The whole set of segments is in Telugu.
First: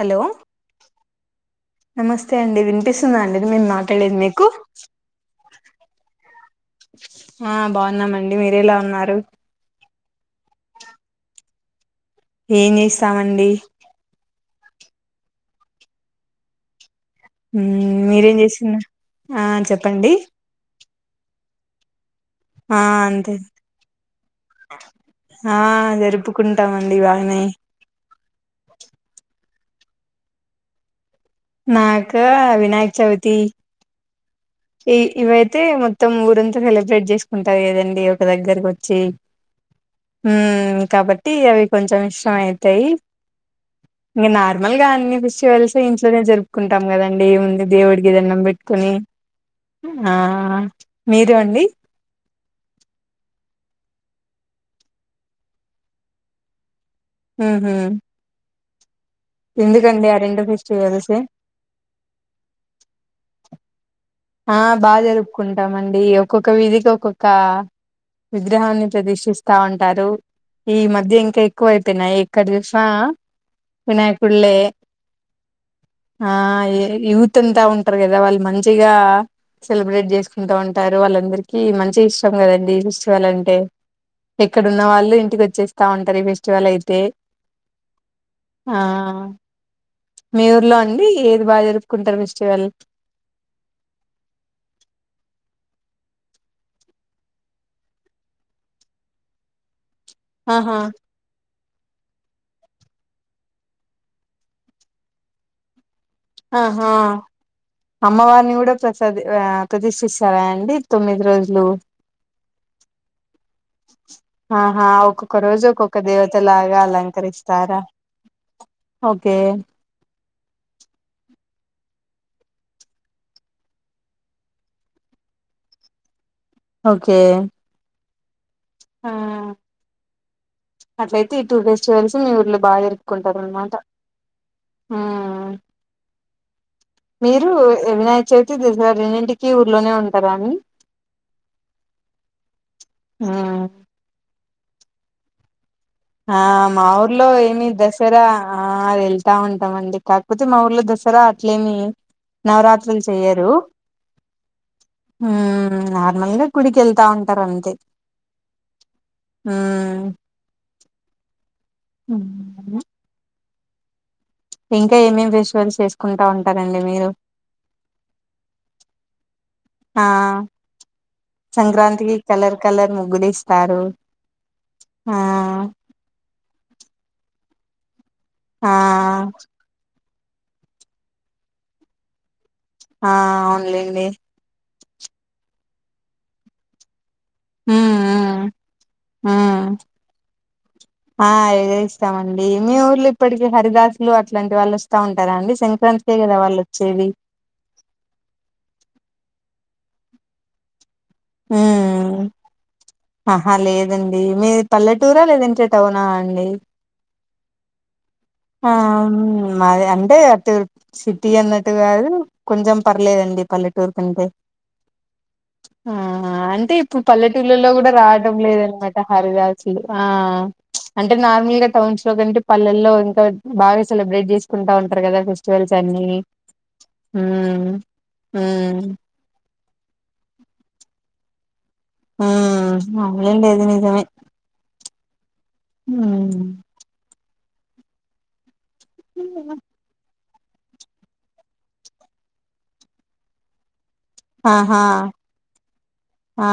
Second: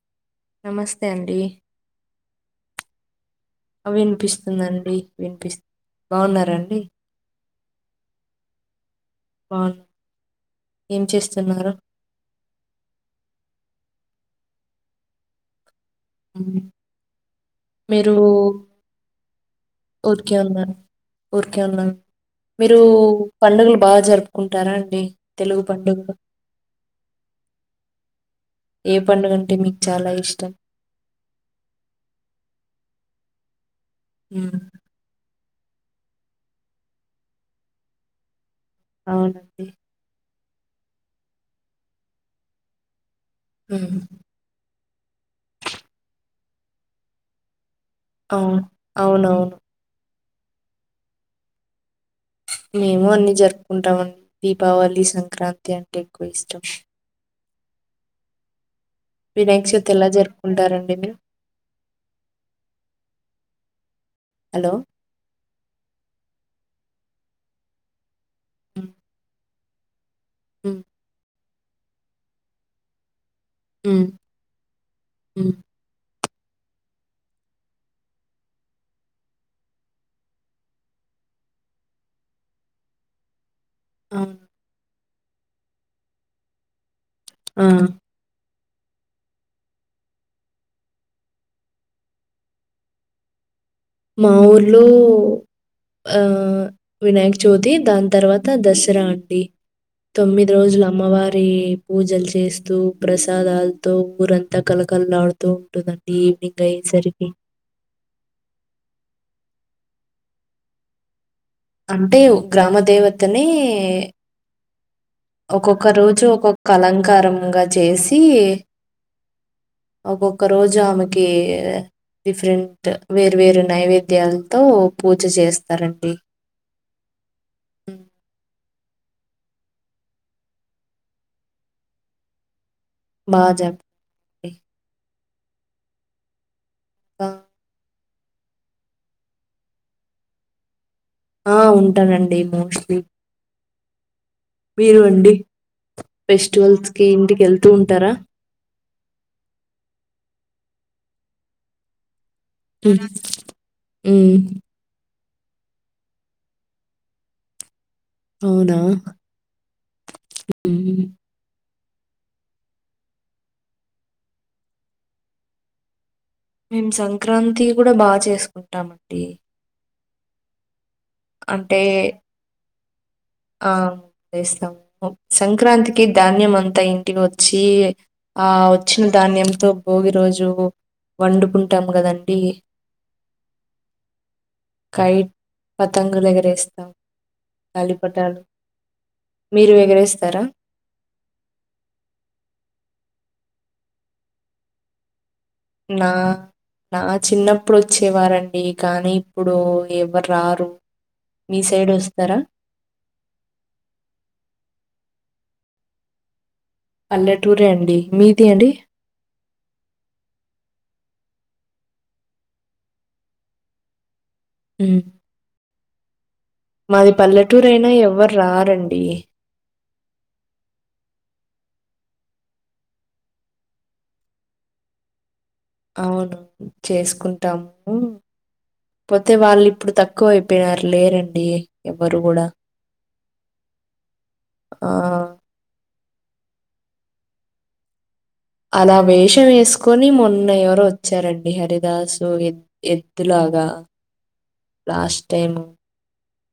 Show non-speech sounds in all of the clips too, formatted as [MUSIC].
హలో నమస్తే అండి నమస్తే అండి వినిపిస్ ందడి [INAUDIBLE] మీరు ఆ మాట్లాడేది మీకు వినిపిస్తుందండి వినిపిస్తు బాగున్నారండి హా బాగున్నామండి మీరు ఎలా ఉన్నారు బాగున్నా ఏం చేస్తున్నారు ఏం చేస్తామండి మ్ మ్ మీరేం చేస్తున్నారు ఆ చెప్పండి ఊరికే ఉన్నాను ఊర్కే ఉన్నాను మీరు ఆ అంతే పండుగలు బాగా జరుపుకుంటారా అండి ఆ తెలుగు పండుగలు జరుపుకుంటామండి బాగానే ఏ పండుగంటే మీకు చాలా ఇష్టం నాకు వినాయక చవితి ఉమ్ ఈ ఇవ అయితే మొత్తం ఊరంతా సెలబ్రేట్ చేసుకుంటారు కదండి ఒక దగ్గరకి వచ్చి అవునండి మ్మ్ కాబట్టి అవి కొంచం ఇష్టం అయితాయి ఉమ్ ఇంక నార్మల్గా అన్ని ఫెస్టివల్స్ ఇంట్లోనే జరుపుకుంటాం కదండి ఏముంది దేవుడికి దణ్ణం అవును బెట్టుకుని అవునవును ఆ మీర అండి మేము అన్ని జరుపుకుంటామండి దీపావళి సంక్రాంతి అంటే ఎక్కువ ఇష్టం ఊహు వినాయక చవితి ఎందుకండి ఎలా ఆరెండు జరుపుకుంటారండి ఫెస్టివల్ మీరు సే ఆ హలో బా జరుపు కుంటామండి ఒక్కొక్క వీధికి ఒక్కొక్క విగ్రహాన్ని ఉమ్ ప్రదర్శిస్త స్తా ఉంటారు ఈ ఉమ్ మధ్య ఇంకా ఎక్కువ అయిపోయినాయి ఎక్కడ చూసినా ఉమ్ వినాయకుల్లే ఉమ్ ఆ యూత్ అంతా ఉంటారు కదా వాళ్ళు మంచిగా గా సెలబ్రేట్ చేసుకుంటా ఉంటారు వాళ్ళందరికి మంచి ఇష్టం కదండి ఫెస్టివల్ అంటే అవును ఎక్కడన్న వాళ్ళు ఇంటికి వచ్చేస్తా ఉంటారు ఈ ఫెస్టివల్ అయితే ఆ ఆ మీ ఊర్లో అండి ఏది బాగా జరుపుకుంటారు ఫెస్టివల్ మా ఊర్లో ఆ వినాయక చవితి దాని తర్వాత దసరా అండి తొమ్మిది ఆహా రోజులు అమ్మవారి పూజలు చేస్తూ ప్రసాదాలతో ఊరంతా కలకలాడుతూ ఉంటుందని ఆహా అమ్మవారీ నీ కూడా ప్రస్ ప్రదష్ిస్తారా అండి తొమ్మిది రోజులు అంటే ఓ గ్రామ దేవతని ఎ ఆహా ఓ ఒక్కొక్క రోజు ఒక్కొక్క అలంకారంగా చేసి కె ఒక్కొక్క రోజు ఆమెకి డిఫరెంట్ వేరు వేరు నైవేద్యాలతో పూజ చేస్తారండి ఓకే మ్మ్ ఆ అట్లయితే ఈ టూర్ గెస్ట్ ఫెస్టివల్స్ మీ ఊర్లో బాగా జరుగు కుంటారు బాగా అనమాట చెప్పండి మ్మ్ మీరు వినాయి చెతుది దసరా రీన్నింటికిీ ఊర్లోనే ఉంటారా అని ఆ ఉంటానండి మోస్ట్లీ ఆ మీరు అండి ఆ మా ఫెస్టివల్స్ కి ఊర్లో ఇంటికి ఏమి వెళ్తూ ఉంటారా దసరా ఆ ఆ వెళ్తా ఉంటాం అండి కాకపోతే మా ఊర్లో దసరా అట్లేమి నవరాత్రులు చెయ్యరు మ్మ్. మ్మ్ నార్మల్గా గుడికి వెళ్తా ఉంటారు అంతే అవునా మ్మ్ ఉ ఇంకా ఏమేం ఫెస్టివల్స్ చెస్ మేము సంక్రాంతి కూడా బాగా చేసుకుంటామండి ఆ అంటే సంక్రాంతికి కలర్ కలర్ ముగ్గులు ఆ ఇస్తారు చేస్తాం ఆ సంక్రాంతికి ధాన్యం అంతా ఇంటి వత్ చ్చి ఆ వచ్చిన ధాన్యంతో భోగి రోజు వండుకుంటాం గాద అండి ఆ అవునులేండి కైట్ పతంగులు ఎగరేస్తాం హ్మ్ గాలిపటాలు హ్మ్ హ్మ్ మీరు ఎగరేస్తారా? ఆ ఎగిరేస్తామండి మీ ఊర్లో ఇప్పటికీ హరిదాసులు అట్లాంటి వాళ్ళు వస్తా ఉ నా నా చిన్నప్పుడు వచ్చేవారండి కానీ ఇప్పుడు ఇప్పుడు ఎవరు రారు మీ సైడ్ హ్మ్ వస్తారా? ఆహా లేదండి మీ పల్లెటూరా లేదంట టౌనా అండి పల్లెటూరే అండి మీది అండి ఆ మది అంటే అటు సిటీ అన్నట్టుగాదు కొంచెం పర్లేదండి పల్లెటూరు కంటే హ్మ్ ఆ ఆ అంటే ఇప్పుడు మాది పల్లెటూరు పల్లెటూళ్లలో అయినా కూడా ఎవ్వరు రావడం లేదనమాట రారండి. హరిదాసులు ఆ అంటే నార్మల్గా టౌన్స్ లో కంటే పల్లెల్లో బాగా సెలబ్రేట్ చేసుకుంట ఉంటారు కదా ఫెస్టివల్స్ అన్ని అవును ఉమ్ చేసుకుంటాము ఉమ్ పోతే వాళ్ళు ఇప్పుడు తక్కువ అయిపోయినారు లేరండి డి హ అట్లా ఏం లేదు నిజమే ఆ హ్మ్ అలా వేషం వేసుకొని మొ ఉన్న ఎవరో వచ్చారండి హరిదాసు ఎ ఎద్దులాగా ఆహా లాస్ట్ టైము ఆ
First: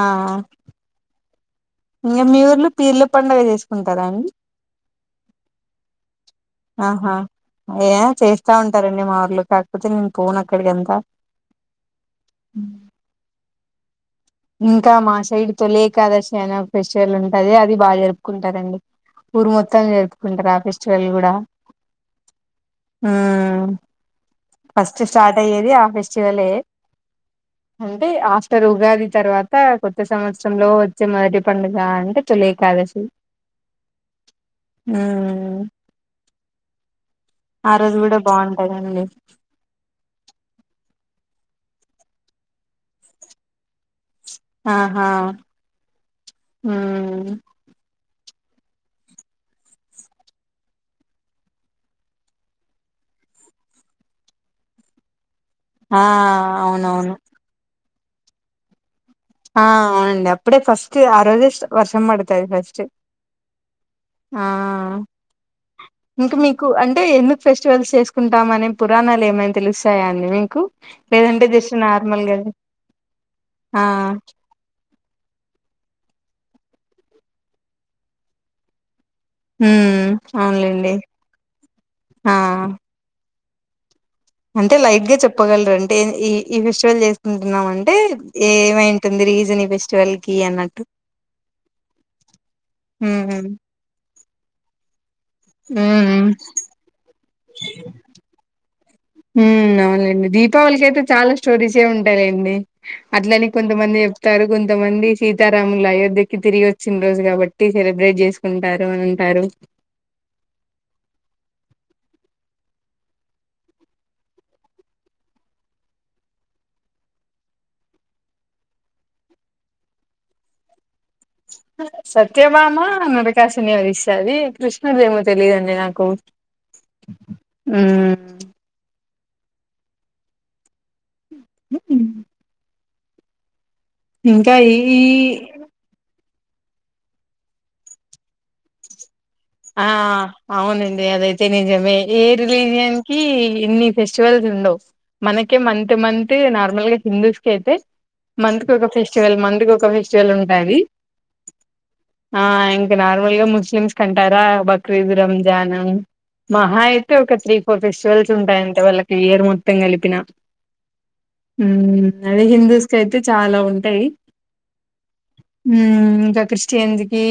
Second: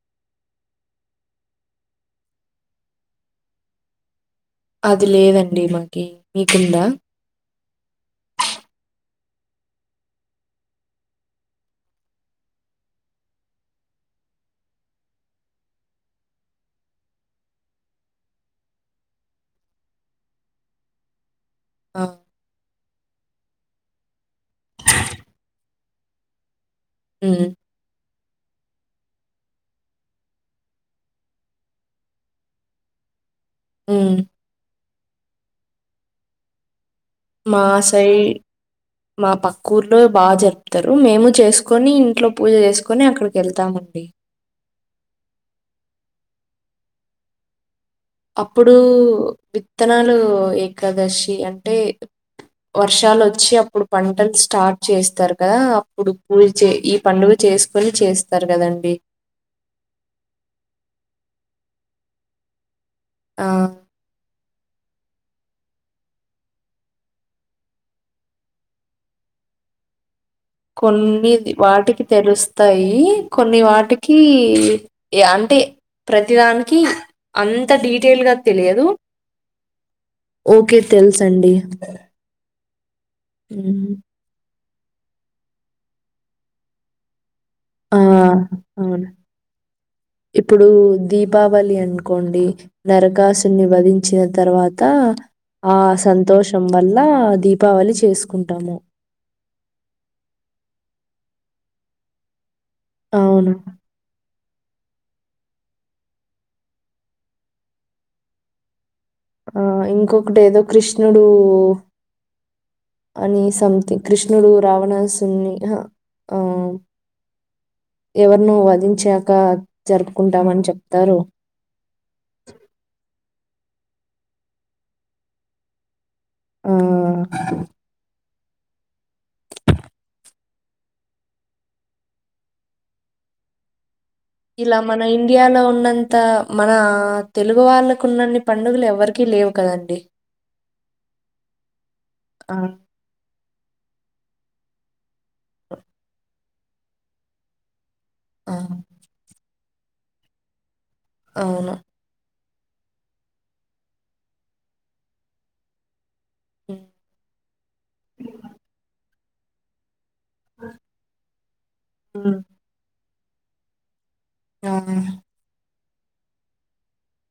ఇంకా మీ ఉర్లు పీర్ల పండుగ చేసుకుంటారా అండి అది లేదండి మాకి మీకుందా ఆహా ర్లకాకపోతే నేను పోన్ అక్కడికి అంత ఇంకా మా సైడ్ తొలి ఏకాదశి అనే ఫెస్టివల్ ఉంటది అది బాగా జరుపుకుంటారండి ఊరు మొత్తం జరుపుకుంటారు ఆ ఫెస్టివల్ కూడా ఆ హ ఫస్ట్ స్టార్ట్ అయ్యేది ఆ ఫెస్టివలే హ్మ్ అంటే ఆఫ్టర్ ఉగాది తర్వాత కొత్త సంవత్సరంలో వచ్చే మొదటి పండుగ అంటే తొలి ఏకాదశి హ్మ్ హ్మ్ మా సై మా పక్క ఊర్లో బాగా జరుపుతారు మేము చేసుకొని ఇంట్లో పూజ చేసుకొని అక్కడికి వెళ్తామండి ఆహా హ్మ్ అప్పుడు విత్తనాలు ఏకాదశి అంటే వర్షాలు వచ్చి అప్పుడు పంటలు స్టార్ట్ చేస్తారు కదా ఆ అప్పుడు పూజ చే ఈ అవునవును పండుగ చేసి పని చేస్తారు కదండి ఆ అవునండి అప్పుడే ఫస్ట్ ఆ రోజే వర్షం పడుతాది ఫస్ట్ ఆ ఆ ఇంకా మీకు అంటే ఎందుకు ఫెస్టివల్స్ చేసుకుంటాంమనే పురాణాలు ఏమైనా తెలుస్తాయా అని కొన్ని ది వాటికి తెలుస్తాయి కొన్ని ఆ వాటికి అంటే ప్రతిదానికి అంత డిటెయిల్ గా తెలియదు హ్మ్ ఓకే అవునులేండి ఆ హ [INAUDIBLE] అంటే లైవ్ గా చెప్పగలరు అంటే ఈ ఫిస్టిువల్ చేస్త ఆ అవును రీజన్ ఈ ఫెస్టివల్‌కి ఇప్పుడు అన్నట్టు. దీపావళి అనుకోండి హ్మ్. హ్మ్. నరకాసుని వధిం చిన తర్వాత ఆ హ్మ్. సంతోషం వల్ల దీపావళి చేసుకుంటాము హ్మ్ అవునండి దీపావళికి అయితే చాలా స్టోరీస్ సే ఉంటాయి లెండి అట్లనే అవును. కొంతమంది తారు కొంతమంది సీతారాములు అయోధ్యకి తిరిగి వచ్చిన రోజు కాబట్టి సెలబ్రేట్ చేసుకుంటారు అంటారు. ఆ ఇంకొకటి ఏదో కృష్ణుడు అని సంథింగ్ కృష్ణుడు రావణాసుని హ ఆ ఎవరినో వదించాక జరుపుకుంటామని చెప్త సత్యభామా నడ ఆకాశని అ ఇస్తది కృష్ణదేమో తెలీయదండి నాకు ఆ హ్మ్. [INAUDIBLE] ఇంకా ఈ ఇలా మన ఈ ఇండియాలో ఉన్నంత మన తెలుగు వాళ్ళకు ఉన్నన్ని పండుగలు ఎవరికి ఆ అవునండి అదైతే నిజమే ఏ ఆ! రిలీజియన్ కి ఇన్ని ఫెస్ట్ రిచువల్స్ ఉండవు మనకే మంత్ మంత్ నార్మల్ గా హిందూస్ కి అయితే ఆ! మంత్కి ఒక ఫెస్టివల్ మంత్కి ఒక ఫెస్టివల్ ఉంటాంది అవును ఆ ఇంకా నార్మల్గా ముస్లిమ్స్ కనిపి కరా బక్రీదు రంజాన్ మహా హ్మ్. అయితే ఒక త్రీ ఫోర్ ఫెస్టివల్స్ ఉంటాయంటే వాళ్ళకి ఇయర్ మొత్తం కలిపిన హ్మ్ అది హిందూస్కైతే అయితే చాలా ఉంటాయి ఆ ఇంకా క్రిస్టియన్స్కి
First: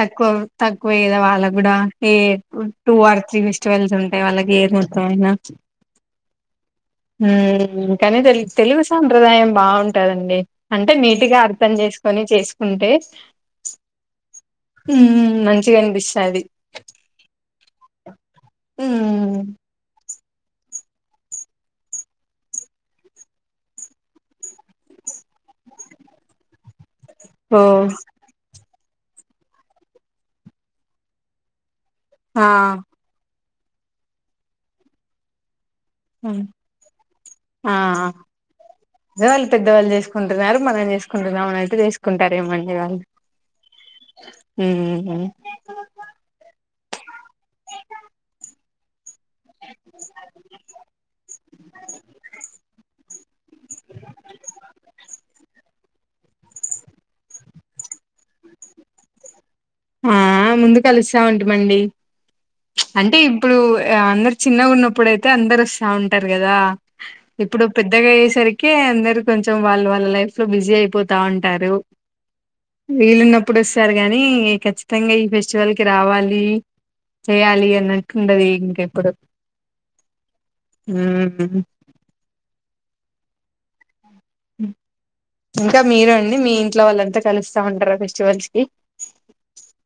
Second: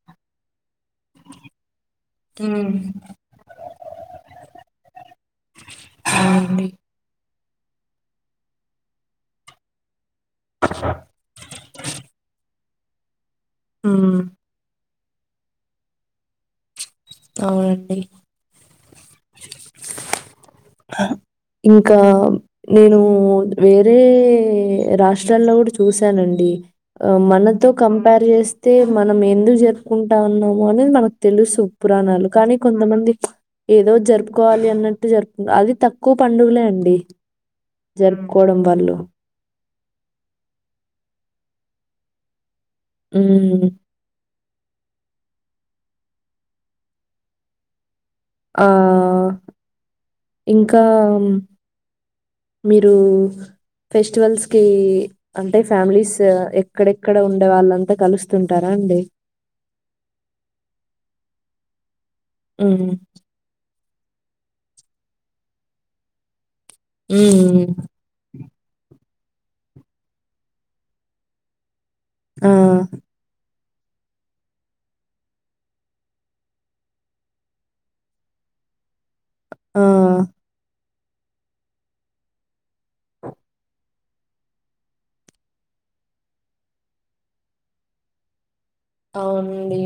తక్కువ ఎక్కువ ఏదో వాళ్ళకి కూడా ఏ హ్మ్. టూ ఆర్ త్రీ ఫెస్టివల్స్ ఉంటాయి వాళ్ళకి ఇయర్ మొత్తం అయినా అవునండి. హ్మ్ కాని తె తెలుగు సాంప్రదాయం బా ఉంటదండి అంటే నీట్గా అర్థం చేసుకొని చేసు ఉంటే హ్మ్ హ్మ్ మంచిగా అనిపిస్తాది అవునండి హ్మ్ ఇంకా నేను వేరే రాష్ట్రాల్లో కూడా చూసానండి ఆ మనతో ఓహ్! కంపేర్ చే అయితే మనం ఎందుకు జరుపుకుంటాన్నాము అనేది మనకు తెలుసు పురాణాలు ఆ! కానీ కొంతమంది ఏదో జరుపుకోవాలి అన్నట్టు జరుపు అది తక్కువ హ్మ్. పండుగలే అండి ఆ! ఆ! జరుపుకోవడం వాళ్ళు అదే వాళ్ళు పెద్దవాళ్ళు చేసుకుంటున్నారు మనం చేసుకుంటున్నాం అతే చేసుకుంటారేమంటడి హ్మ్ హ్మ్ హ్మ్ ఆ ఇంకా మీరు ఫెస్టివల్స్కి అంటే ఫ్యామిలీస్ ఎక్కడెక్కడ ఉండే వాళ్ళంతా కలుస్తుంటారా అండి ఆ ముందు కలుస్తా ఉంటిమండి హ్మ్. అంటే ఇప్పుడు అందరు చిన్నగా ఉన్నప్పుడైతే అందరు వస్తా ఉంటారు కదా హ్మ్. ఇప్పుడు పెద్దగయ్యేసరికి కే అందరు కొంచం వాళ్ళు వాళ్ళ లైఫ్ లో బిజీ అయిపోతా ఉంటారు ఆ ఇప్పుడు వస్తారు గాని ఖచ్చితంగా ఈ ఫెస్టివల్ కి రావాలి చేయాలి అన్నట్టుండది ఇంకెప్పుడు ఆ హ్మ్ ఆ ఇంకా మీరు అండి మీ ఇంట్లో వాళ్ళంతా కలుస్తా ఉంటారా ఫెస్టివల్స్ కి అవునండి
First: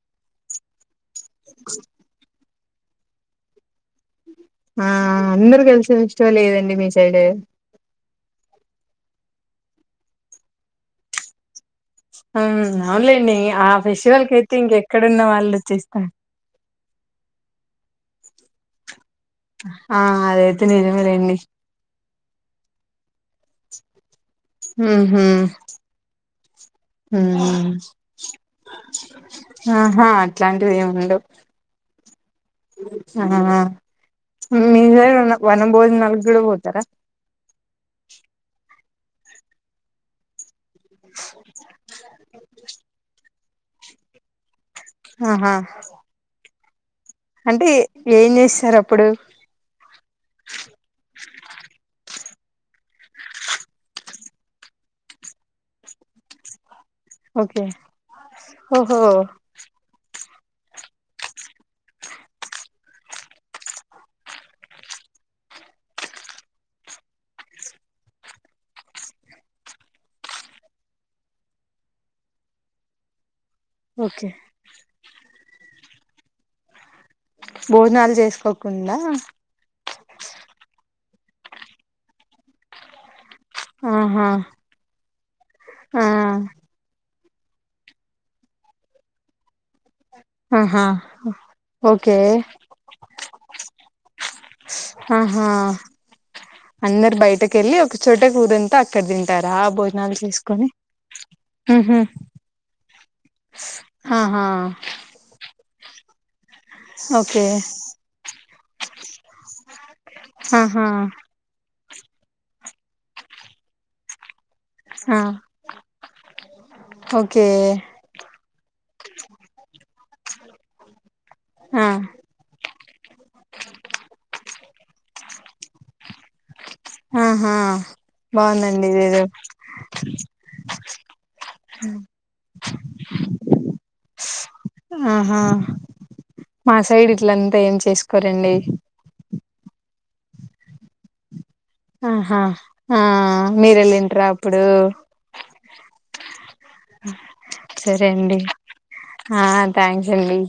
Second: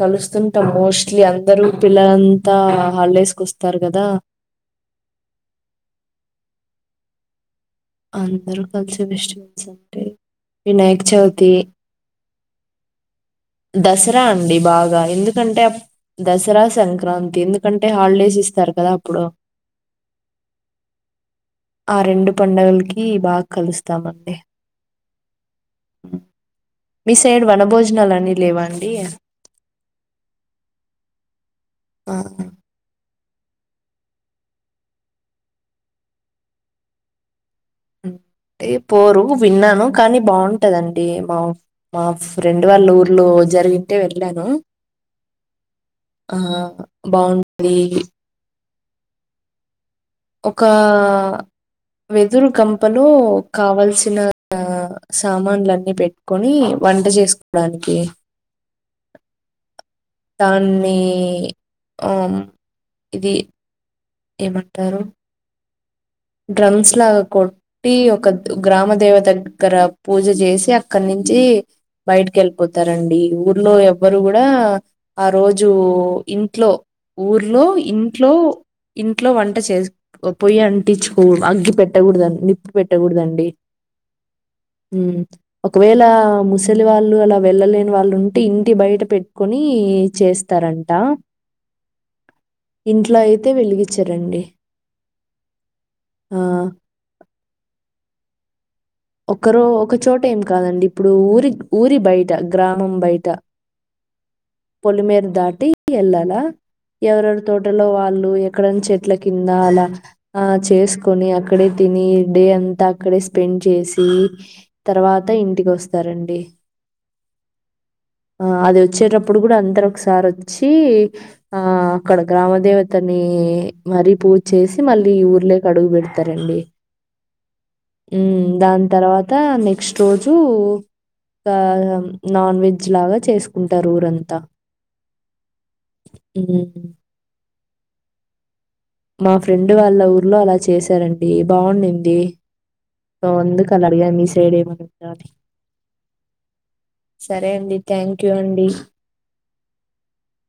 కలుస్తుంటం మోస్ ఇ అందరుూ పిల్లల అంతా హాలిడేస్ కు వస్తారు కదా ఆ అందరు కలిసిన ఇష్టం లేదండి మీ సైడ్ అందరుూ కలిసి ఫెస్టివల్స్ అంటే వినాయక చవితి హ అవునులేండి ఆ దసరా ఫెస్టివల్ కి అయితే అండి బాగా ఇంకెక్కడున్న వాళ్ళు ఎందుకంటే వచ్చేస్తారు దసరా సార్క్ సంక్రాంతి ఎందుకంటే హాలిడేస్ ఇస్తారు కదా అప్పుడు ఆ అదైతే నేజమే లెండి ఆ రెండు పండుగలకి బాగా కలుస్తామండి హుహు మీ హు సైడ్ వనభోజనాలన్నీ లేవా అండి? ఆహా అట్లాంటివి ఏముండవు ఆ ఆ మీ సైడ్ వన బోజనాలకి కూడా పోతార అంటె పోరు విన్నాను కానీ బా ఉంటదండి మా మా ఫ్రెండ్ వాళ్ళ ఊర్లో జరిగింటే వెళ్లాను ఆహా ఆ అంటే బాగుంటది ఏం చేస్తారు అప్ ప్పుడు ఒక వెదురుకంపలో కావల్సిన సామాన్లన్ని పెట్టుకొని వంట ఓకే చేసుకోడానికి ఓహో దాన్ని ఇది ఏమంటారు డ్రమ్స్ లాగా కొట్టి ఒక గ్రామ దేవత దగ్గర పూజ చేసి అక్కడి నుంచి బయటికి వెళ్ళిపోతారండి ఊర్ లో ఎవ్వరు ఓకే కూడా ఆ రోజు ఇంట్లో ఊర్లో భోజనాలు ఇంట్లో చేసుకోకుండా ఇంట్లో వంట చేసు పొయ్యి అన్ పిచ్ అగ్గి పెట్టకూడద నిప్పు పెట్టకూదండి ఆహా ఒకవేళ ఆ ముసలి వాళ్ళు అలా వెళ్ళలేని వాళ్ళు ఉంటే ఇంటి బయట పెట్టుకొని ఆహా చేస్తారంట ఓకే ఇంట్లో అయితే వెలిగి ఆహా ఆ అందరు బయటక వెళ్ళి ఒక చోట ం ఒకరో ఒకచోట ఏం కాదండి ఇప్పుడు ఊరి ఊరి ఉహు బయట గ్రామం బయట ఆహా పొలిమేరు దాటి ఎల్లాలా ఎవరెవరు ఓకే తోటలో వాళ్ళు అక్కడ చెట్ల కింద అలా ఆ ఆహా చేసుకొని అక్కడె తిని డే అంతా అక్కడే స్పెండ్ చేసి ఆ తర్వాత ఇంటికి వస్తారండి ఓకే ఆ అది వచ్చేట అందరు ఒకసారి వచ్చి ఆ అక్కడ గ్రామ దేవతని మరీ పూర్తి చేసి మళ్ళీ ఈ ఊర్లేకి అడుగు పెడతారండి ఆహా హ్మ్ దాని బాగుందండి ఇదేదో తర్వాత నెక్స్ట్ రోజు నాన్ వెజ్ లాగా చేసుకుంటారు ఊరంత ంతా ఆహా మా సైడ్ ఇట్లంతా ఏం చేసుకోరండి మా ఫ్రెండ్ వాళ్ళ ఊర్లో అలా చేసారండి ఆహా ఆ అందుకు మీర అలా అడిగాను వెళ్ళింటార మీ సైడ్ అప్పుడు ఏమనుందా అని. సరే అండి సరే థ్యాంక్ యూ అండి ఆ థ్యాంక్స్ అండి